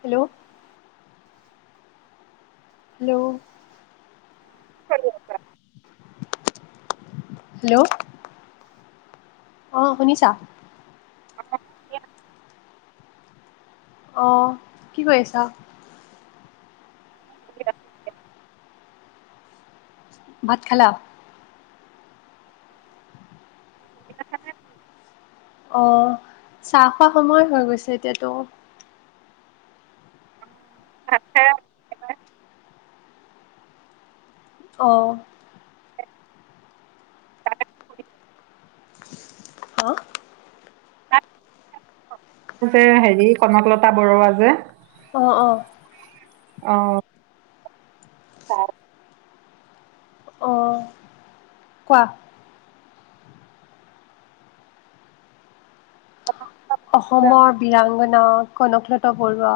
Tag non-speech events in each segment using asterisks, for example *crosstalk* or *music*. Hello hello অ কি কৰি আছা হেল্ল' অ শুনিছা আহ কি কৰি আছা *unintelligible* ভাত খালা পঢ়ি আছা নে আহ চাহ খোৱা সময় হৈ গৈছে এতিয়াতো *inaudible* অহ অহ যে হেৰি কনকলতা বৰুৱা যে অঁ অঁ অ হয় অঁ কোৱা অসমৰ বীৰাংগনা কনকলতা বৰুৱা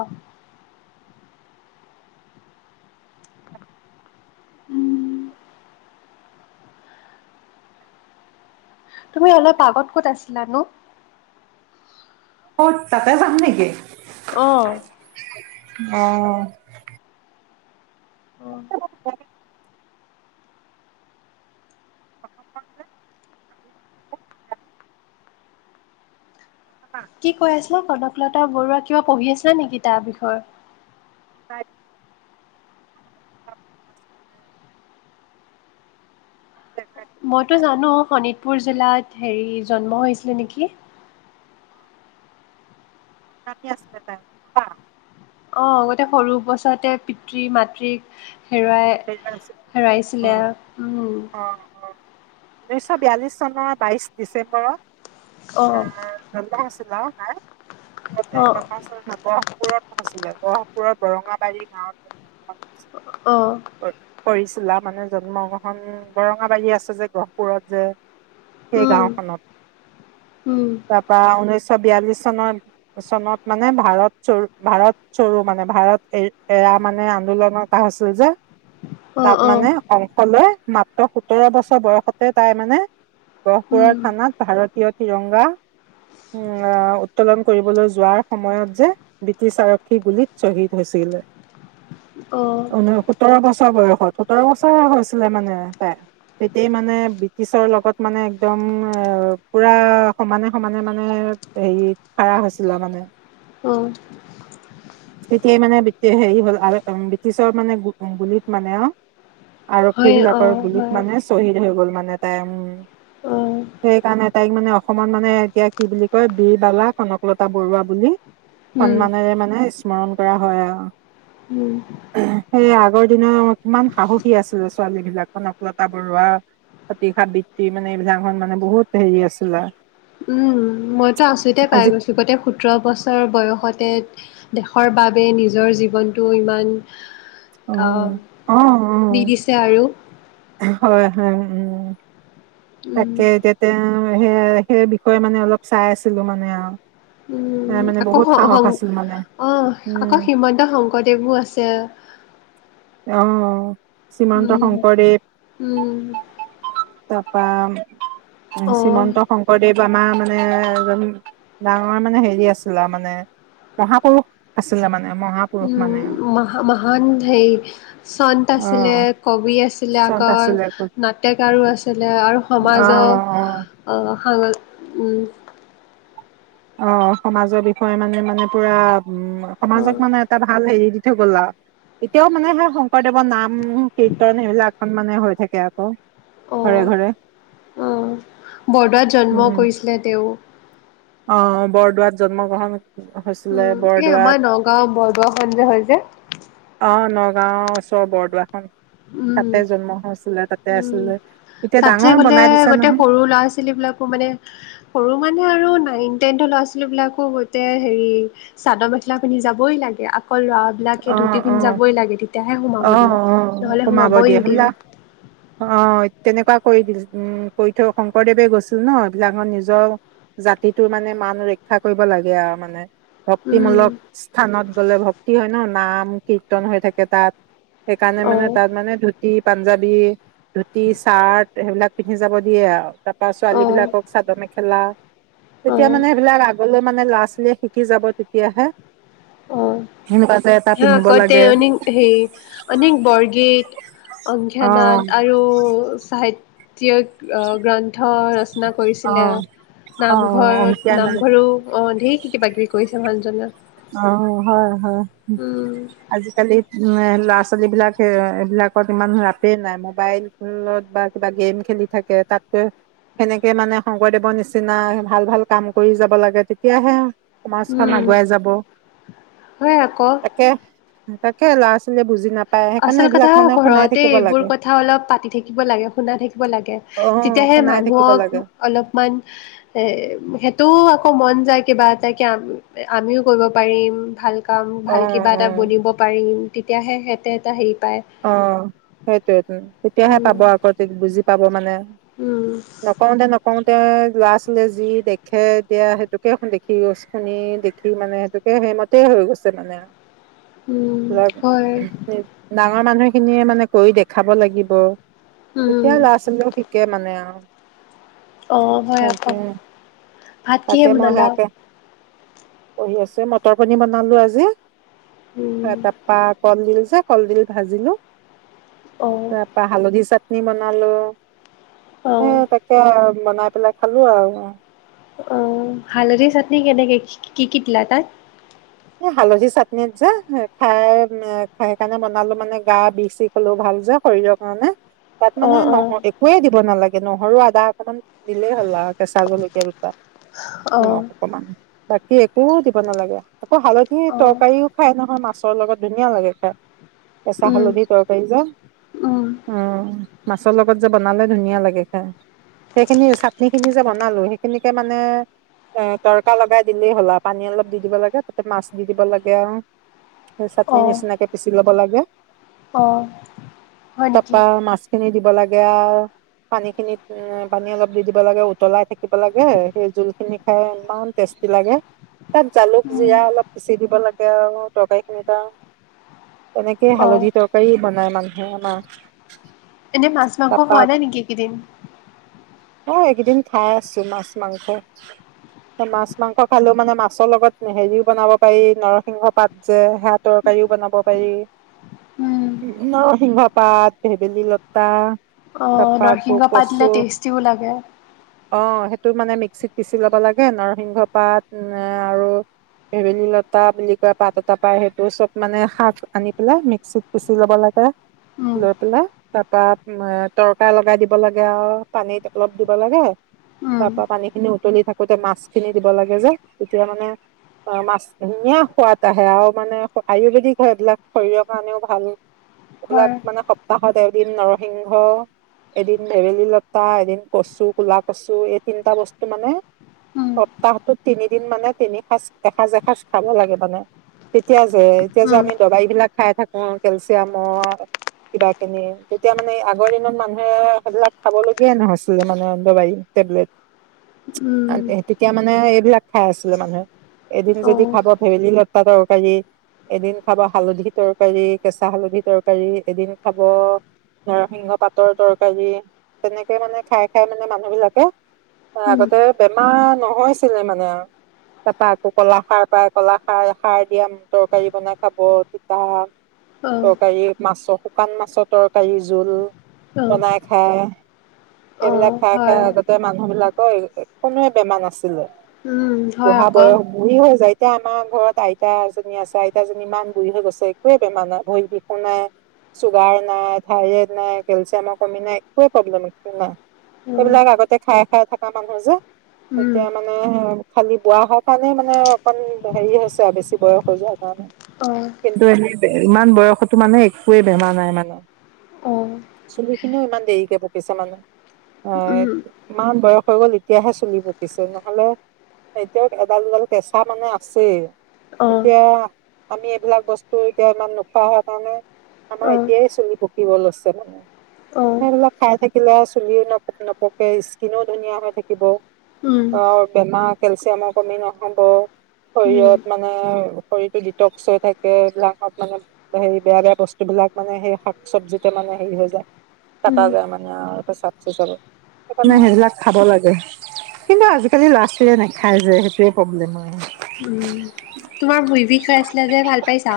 তুমি অলপ আগত ক'ত আছিলানো অ তাতে যাম নেকি? অহ অ অঁ *inaudible* অ কি কৈ আছে কনকলতা বৰুৱা কিবা পঢ়ি আছিলা নেকি তাৰ বিষয়ে *unintelligible* হয় *unintelligible* মইতো জানো শোণিতপুৰ জিলাত হেৰি জন্ম হৈছিলে নেকি? নামি আছিল তাইবা অ আগতে সৰু বছৰতে পিতৃ মাতৃক হেৰুৱাই হেৰুৱাইছিলে ঊনৈশ বিয়াল্লিশ চনৰ বাইশ ডিচেম্বৰত অহ ন নাই া আ ন গৰহপুৰত আছিলে *unintelligible* গহপুৰৰ বৰঙাবাৰী গাঁৱত হৈছিলে। অহ। কৰিছিলা মানে জন্ম গ্ৰহণ বৰঙাবাৰী আছে যে, গহপুৰত যে। সেই উম গাওখনত, উম তাৰ পৰা উনৈছ- ছ বিয়াল্লিশ চনৰ, চনত মানে ভাৰত চৰু, ভাৰত চৰু মানে ভাৰত এ এৰা মানে আন্দোলন এটা হৈছিল যে। অ তাত অ মানে অংশ লৈ মাত্ৰ সোতৰ বছৰ বয়সতে তাই মানে উম গহপুৰৰ থানাত ভাৰতীয় তিৰংগা, উ উত্তোলন কৰিবলৈ যোৱাৰ সময়ত যে ব্ৰিটিছ আৰক্ষী গুলীত শ্বহীদ হৈছিলে। অ সোতৰ বছৰ বয়সত, সোতৰ বছৰ হৈছিলে মানে তাই তেতিয়া মানে ব্ৰিটিছৰ লগত মানে একদম পুৰা সমানে সমানে মানে হেৰি খাৰা হৈছিলে মানে- অ। তেতিয়াই মানে হেৰি হ'ল আৰু ব্ৰিটিছৰ মানে গু গুলিত মানে অ- আৰক্ষী হয় অ বিলাকৰ গুলীত হয় মানে শ্বহীদ হৈ গ'ল মানে- তাই উম, অ সেইকাৰণে তাইক মানে অসমত মানে এতিয়া কি বুলি কয় বীৰবালা কনকলতা বৰুৱা বুলি- উম সন্মানেৰে মানে- স্মৰণ কৰা হয় আৰু, উম সেই আগৰ দিনৰ কিমান সাহসী আছিলে ছোৱালী বিলাক কনকলতা বৰুৱা, প্ৰতিশা বৃত্তি মানে এইবিলাকখন মানে বহুত হেৰি আছিলে। উম মইতো আচৰিতেই পাই আজি গৈছোঁ গোটেই সোতৰ বছৰ বয়সতে- দেশৰ বাবে নিজৰ জীৱনটো ইমান- অ আহ, অ দি অ দিছে আৰু- হয় হয়, উম, উম তাকে এতিয়া তেওঁ সে সেই বিষয়ে মানে অলপ চাই আছিলো মানে আৰু- তাই উম মানে আকৌ বহুত সাহস আছিল মানে অ আকৌ উম হিমন্ত শংকৰদেৱো আছে। অ। শ্ৰীমন্ত উম, শংকৰদেৱ উম। তাৰপৰা অ শ্ৰীমন্ত শংকৰদেৱ, আমাৰ মানে- মানে এজন ডাঙৰ মানে হেৰি আছিলে মানে, মহাপুৰুষ আছিলে মানে- মহাপুৰুষ উম, মানে মহ মহান হেই- চন্ত অ আছিলে, কবি আছিলে চখ আকৌ আছিলে নাট্যকাৰো আছিলে আৰু অ সমাজৰ- অ সমাজৰ বিষয়ে মানে মানে পুৰা- উম, অ' সমাজক মানে এটা- ভাল হেৰি দি থৈ গ'ল আৰু, এতিয়াও মানে সে শংকৰদেৱৰ নাম, কীৰ্তন এইবিলাকখন মানে হৈ থাকে আকৌ ঘৰে অ' ঘৰে- অ' বৰদোৱাত জন্ম উম কৰিছিলে তেওঁ- অ বৰদোৱাত জন্ম গ্ৰহণ- হৈছিলে উম, এই বৰদোৱাত আমাৰ নগাঁও বৰদোৱাখন যে হয় যে- গাঁও ওচৰৰ বৰদোৱাখন- উম, তাতে জন্ম হৈছিলে তাত- উম তাত যে গ'লে দিছে গোটেই নহয় সৰু ল'ৰা ছোৱালী বিলাকো মানে সৰু মানে আৰু- নাইন টেনৰ ল'ৰা ছোৱালী বিলাকৰ সৈতে হেৰি চাদৰ মেখেলা পিন্ধি যাবই লাগে- অকল অ ল'ৰাবিলাকে ধূতি অ পিন্ধি জাবই লাগে তেতিয়াহে অ অ সোমাব দিয়ে নহ'লে সোমাব সোমাবই দিয়ে সেইবিলাক নিদিয়ে। অ তেনেকুৱা কৰি দিল উম কৰি থৈ শংকৰদেৱে গৈছিল ন এইবিলাক নিজৰ জাতিটোৰ মানে মান ৰক্ষা কৰিব লাগে আৰু মানে উম ভক্তিমূলক স্থানত গ'লে ভক্তি হয় ন নাম কীৰ্তন হৈ থাকে তাত সেইকাৰণে মানে অ', তাত মানে ধুতি পাঞ্জাবী ধুতি চাৰ্ট সেইবিলাক পিন্ধি যাব দিয়ে আৰু তাত ছোৱালী অ', বিলাকক চাদৰ মেখেলা তেতিয়া অ', মানে সেইবিলাক আগলৈ মানে লৰা ছোৱালীয়ে শিকি যাব তেতিয়াহে সেনকা হ আগতে অনেক হেৰি অনেক বৰগীত অংকীয়া অ', নাট আৰু চাহিত গ্ৰান্ পথ ৰচনা কৰিছিলে অ', অ', অংকীয়া নামঘৰত নাট নামঘৰো অ ধেৰ কি কিবা কিবি কৰিছে মানুহজনে অ হয় হয় উম, আজি কালি উ ল'ৰা ছোৱালী বিলাক এইবিলাকত ইমান ৰাপেই নাই মোবাইলত বা কিবা গেম খেলি থাকে তাতকৈ সেনেকে মানে শংকৰদেৱৰ নিচিনা ভাল ভাল কাম কৰি যাব লাগে তেতিয়াহে সমাজখন উম, আগুৱাই যাব হয় আকৌ তাকে তাকে ল'ৰা ছোৱালীয়ে বুজি নাপায়। সেইকাৰণে আচল কথা এইবিলাক মানে শুনাই ঘৰতে থাকিব এইবোৰ লাগে কথা অলপ পাতি থাকিব লাগে শুনা থাকিব লাগে অ তেতিয়াহে শুনাই থাকিব মানুহক লাগে অলপমান এ সেইটো মন যায় কিবা এটা আমিও কৰিব পাৰিম ভাল কাম অ ভাল কিবা অ এটা বনিব পাৰিম। তেতিয়াহে সেই তোত আহ অ সেইটো টো তেতিয়াহে উম, পাব আককুজ বুজি পাব মানে উম, নকওঁতে নকওঁতে ল'ৰা ছোৱালীয়ে যি দেখে দিয়া সেইটোকে দেখি শুনি দেখি মানে সেইটোকে সেইমতে হৈ গৈছে মানে উম ধৰক হয় ডাঙৰ মানুহ খিনিয়ে মানে কৰি দেখাব লাগিব উম। তেতিয়া লৰা ছোৱালী শিকে মানে আৰু অ হয় তাকে আকৌ ভাত কিহে তাকে মই বনালা সেয়াকে পঢ়ি আছে মটৰ পনী বনালো আজি উম, তাৰ পৰা কল দিল কলডিল ভাজিলোঁ অ', তাৰ পা হালধি চ নি বনালো উ অ'। তাকে বনাই পেলাই খালো আৰু অ হালধি চাটনি কেনেইক কি কি দিলা তাত এ হালধি চাটনিত যে খাই খাইেই কাৰণে বনালো মানে গা বিষি হলো ভাল যে শৰীৰৰ কাৰণে তাত মানে অ', নহ অ', একোৱে দিব নালাগে নহৰু আদা অকণমান দিলেই হ'ল আৰু কেঁচা জলকীয়া কীয়া দুটা অ', অকন মান বাকী একো দিব নালাগে আকৌ হালধি অ', তৰকাৰিও খাই নহয় মা মাছৰ লগত ধুনীয়া লাগে খাই কেঁচা উম, হালধি তৰকাৰী জ উম, উম মাছৰ লগত যে বনালে ধুনীয়া লাগে খাই সেইখিনি চাটনি খিনি যে বনালো সেইখিনিকে মানে এ তৰকা লগাই দিলেই হ'লা পানী অলপ দি দিব লাগে ত মাছ দি দিব লাগে আৰু চাটনি অ', নিচিনাকে পিচি ল'ব লাগে অ', হয় নেকি? তাপা মাছ খিনি দি পঠালে। লাগে অও আৰু পানী খিনিত পানী অলপ দি দিব লাগে উতলাই থাকিব লাগে সেই জোল খিনি খাই ইমান টেষ্টি লাগে তাত জালুক। উম, জিৰা অলপ পিচি দিব লাগে আৰু তৰকাৰী খিনি ত। কেনেকে অ', হালধি তৰকাৰী বনাই। নাই মানুহে নাই। এনে মাছ মাংস খোৱা নাই নেকি কেইদিন। অঁ এইকেইদিন খাই আছো মাছ মাংস মাছ মাংস খালেও মানে মাছৰ লগত। হেৰিও বনাব পাৰি নৰসিংহ পাত যে সেয়া তৰকাৰীও বনাব পাৰি উম, নৰসিংহ পাত ভেদেলী লতা। অ তাৰপা আকৌ নৰসিংহ পাত কচু দিলে টেষ্টিও লাগে। অ সেইটো মানে মিক্সিত পিচি ল'ব লাগে নৰসিংহ পাত আৰু। ভেদেলী লতা বুলি কয় পাত এটা পায় সেইটো চব মানে শাক আনি পেলাই মিক্সিত পিচি লব লাগে উম, লৈ পেলাই তাৰ পৰা তৰকা লগাই দিব লাগে আৰু পানীত অলপ দিব লাগে উম, তাৰ পৰা পানী খিনি উতলি থাকোতে মাছ খিনি দিব লাগে যে তেতিয়া মানে অ মাছ ধুনীয়া সোৱাদ আহে আৰু মানে আয়ুৰ্বেদিক হয় এইবিলাক শৰীৰৰ কাৰণেও ভাল। যুৱক হয়, মানে সপ্তাহ। মই ত এদিন নৰসিংহ, এদিন ভেদেলী লতা, এদিন কচু কুলা কচু, এই তিনিটা বস্তু মানে উম, সপ্তাহটোত তিনি দিন মানে তিনি সাজ খাওঁ। *inaudible* এসাঁজ এসাঁজ খাব লাগে মানে তেতিয়া। *inaudible* এতিয়া যে উম, আমি দবাই বিলাক যে। *inaudible* খাই থাকো কেলচিয়ামৰ কিবা খিনি তেতিয়া মানে আগৰ দিনত মানুহে সেইবিলাক খাব লগগিয়াই নহৈছিলে মানে দাৱাই টেবলেট। *inaudible* ওম। *inaudible* এতিয়া মানে এইবিলাক খাই আছিলে মানুহে। *inaudible* এদিন যদি অ', খাব ভেদেলী লতা। *inaudible* খাবও পাৰি এদিন খাব হালধি তৰকাৰী কেঁচা হালধি তৰকাৰী, এদিন খাব নৰসিংহ পাতৰ তৰকাৰী, তেনেকে মানে খাই খাই মানে মানুহ বিলাকে। *inaudible* উম, আগতে বেমাৰ। *inaudible* নহৈছিলে মানে তাপা আকৌ। *inaudible* কলা খাৰ পাই কলা খাই খাই বিয়াম তৰকাৰী বনাই খাব তিতা। *inaudible* অ', তৰকাৰী মাছ। *inaudible* শুকান মাছৰ তৰকাৰী জোল। *inaudible* অ', বনাই খাই সেইবিলাক অ', খাই খাই হয়, আগতে মানুহ বিলাক। *inaudible* হয় একনোৱে বেমাৰ নাছিলে। *inaudible* ওম হয় বুঢ়া আকৌ। বয়স *inaudible* বুঢ়ী হৈ যায় এতিয়া আমাৰ ঘৰত আইতা এজনী আছে। আইতাজনী ইমান বুঢ়ী হৈ গৈছে একোৱেই বেমাৰ নাই। ভৰি বিষু নাই, চুগাৰ নাই, থাইৰইড নাই, কেলচিয়ামৰ কমি নাই, একোৱে প্ৰব্লেম নাই। এই উম, বিলাক আগতে খাই খাই থকা মানুহ যে, উম, এতিয়া মানে খালি বুঢ়া হওক বুঢ়ী হওক। *inaudible* মনে মনে অকমান হেৰি হৈছে, আৰু বেছি বয়স হৈ যোৱা কাৰণে অ', কিন্তু, ইমান বয়সতো মানে একোৱে বেমাৰ নাই মানে। অ', চুলি খিনিও ইমান দেৰিকে পকিছে মানে, অ উম, ইমান বয়স হৈ গল এতিয়াহে চুলি পকিছে নহলে এতিয়াও। *inaudible* এডাল দুডাল কেঁচা মানে আছেই। *inaudible* অ', এতিয়া। *inaudible* আমি এইবিলাক বস্তু এতিয়া ইমান নোখোৱা হোৱা কাৰণে। *inaudible* আমাৰ অ', এতিয়ায় চুলি পকিলে। *inaudible* পকিব লৈছে মানে অ', লগ খাই থাকে নপকে চুলিও নপ নপকে স্কিনো ধুনীয়া হৈ থাকিব উম, অ বেমাৰ ন কেলচিয়ামৰ আ কমি নহব শৰীৰত উম, মানে শৰীৰটো ডিটক্স হৈ থাকে লাহত মানে হেৰি বেয়া বেয়া বস্তুবলাক মানে সেই শাক চবজিতে মানে হেৰি হৈ যায় পেটৰ উম, মানে হেকাৰণে উম, সেইবিলাক খাব লাগে কিন্তু আজিকালি ল'ৰা ছোৱালীয়ে নেখায় যে প্ৰব্লেম আহ উম তোমাৰ ভূই বিষ হৈ আছিলে যে ভাল পাইছা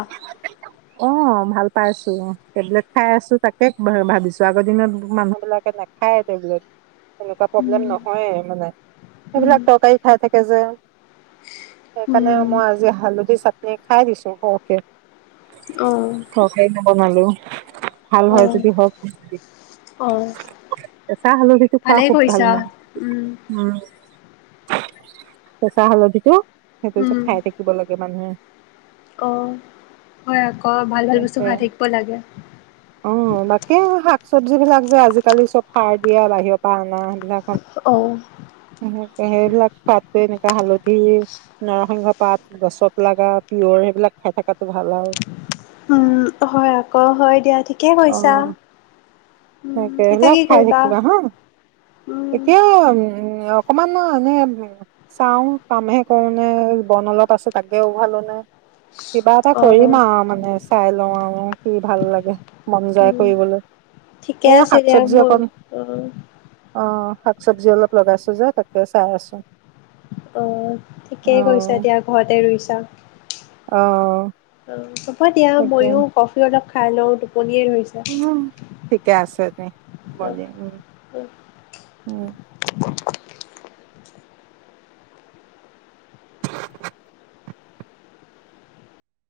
অ ভাল পাইছো টেবলেট খাই আছো তাকে ভাবিছো আগৰ দিনত মানুহ বিলাকে নাখায় টেবলেট এনেকুৱা প্ৰব্লেম উম, নহয় মানে উম, সেইবিলাক তৰকাৰী খাই থাকে যে সেইকাৰণে উম, মই আজি হালধি চাটনি খাই দিছো সৰকে অ', সৰকে নবনালো ভাল হয় অ', যদি হওক অ', চাহ হালধিটো খোৱা ভালেই খুব ভাল কৰিছা, মানে উম, উম *inaudible* কেঁচা হালধিটো সেইটো যে উম, খাই থাকিব লাগে মানুহে অ'। আকৌ ভাল ভাল বস্তু তাকে খাই থাকিব লাগে অ বাকী শাক চবজি বিলাক যে আজিকালি চব সাৰ দিয়া বাহিৰৰ পৰা অনা সেইবিলাক অ সে সেইবিলাক পাতে *unintelligible* নকি কেঁচা হালধি নৰসিংহ পাত গছত লগা তিয় সেইবিলাক খাই থকাতটো ভাল আৰু অ হয় দিয়া ঠিকে অ কৈছা তাকে এতিয়া সেইবিলাক কি খাই কৰিবা থাকিবা হা উম, এতিয়া উ অকমান এনে চাও কামহে কৰো নে বন অলপ আছে তাকে উঘালো নে কিবা এটা কৰিম অ', আৰু মানে চাই লওঁ আৰু কি ভাল লাগে মন যায় উম, কৰিবলৈ ঠিকে এয়া আছে শাক দিয়ক চবজি মই অকন অ অ শাক চব্জি অলপ লগাইছো যে তাকে চাই আছো অ', অ ঠিকেই কৰিছা এতিয়া ঘৰতে ৰুইছা অ *inaudible* *inaudible* অ দিয়া তাকে ময়ো কফি একাপ খালো কলিয়ে ধৰিছিলে ঠিকে আছে দে হ'ব দিয়া উম উম *inaudible* *inaudible*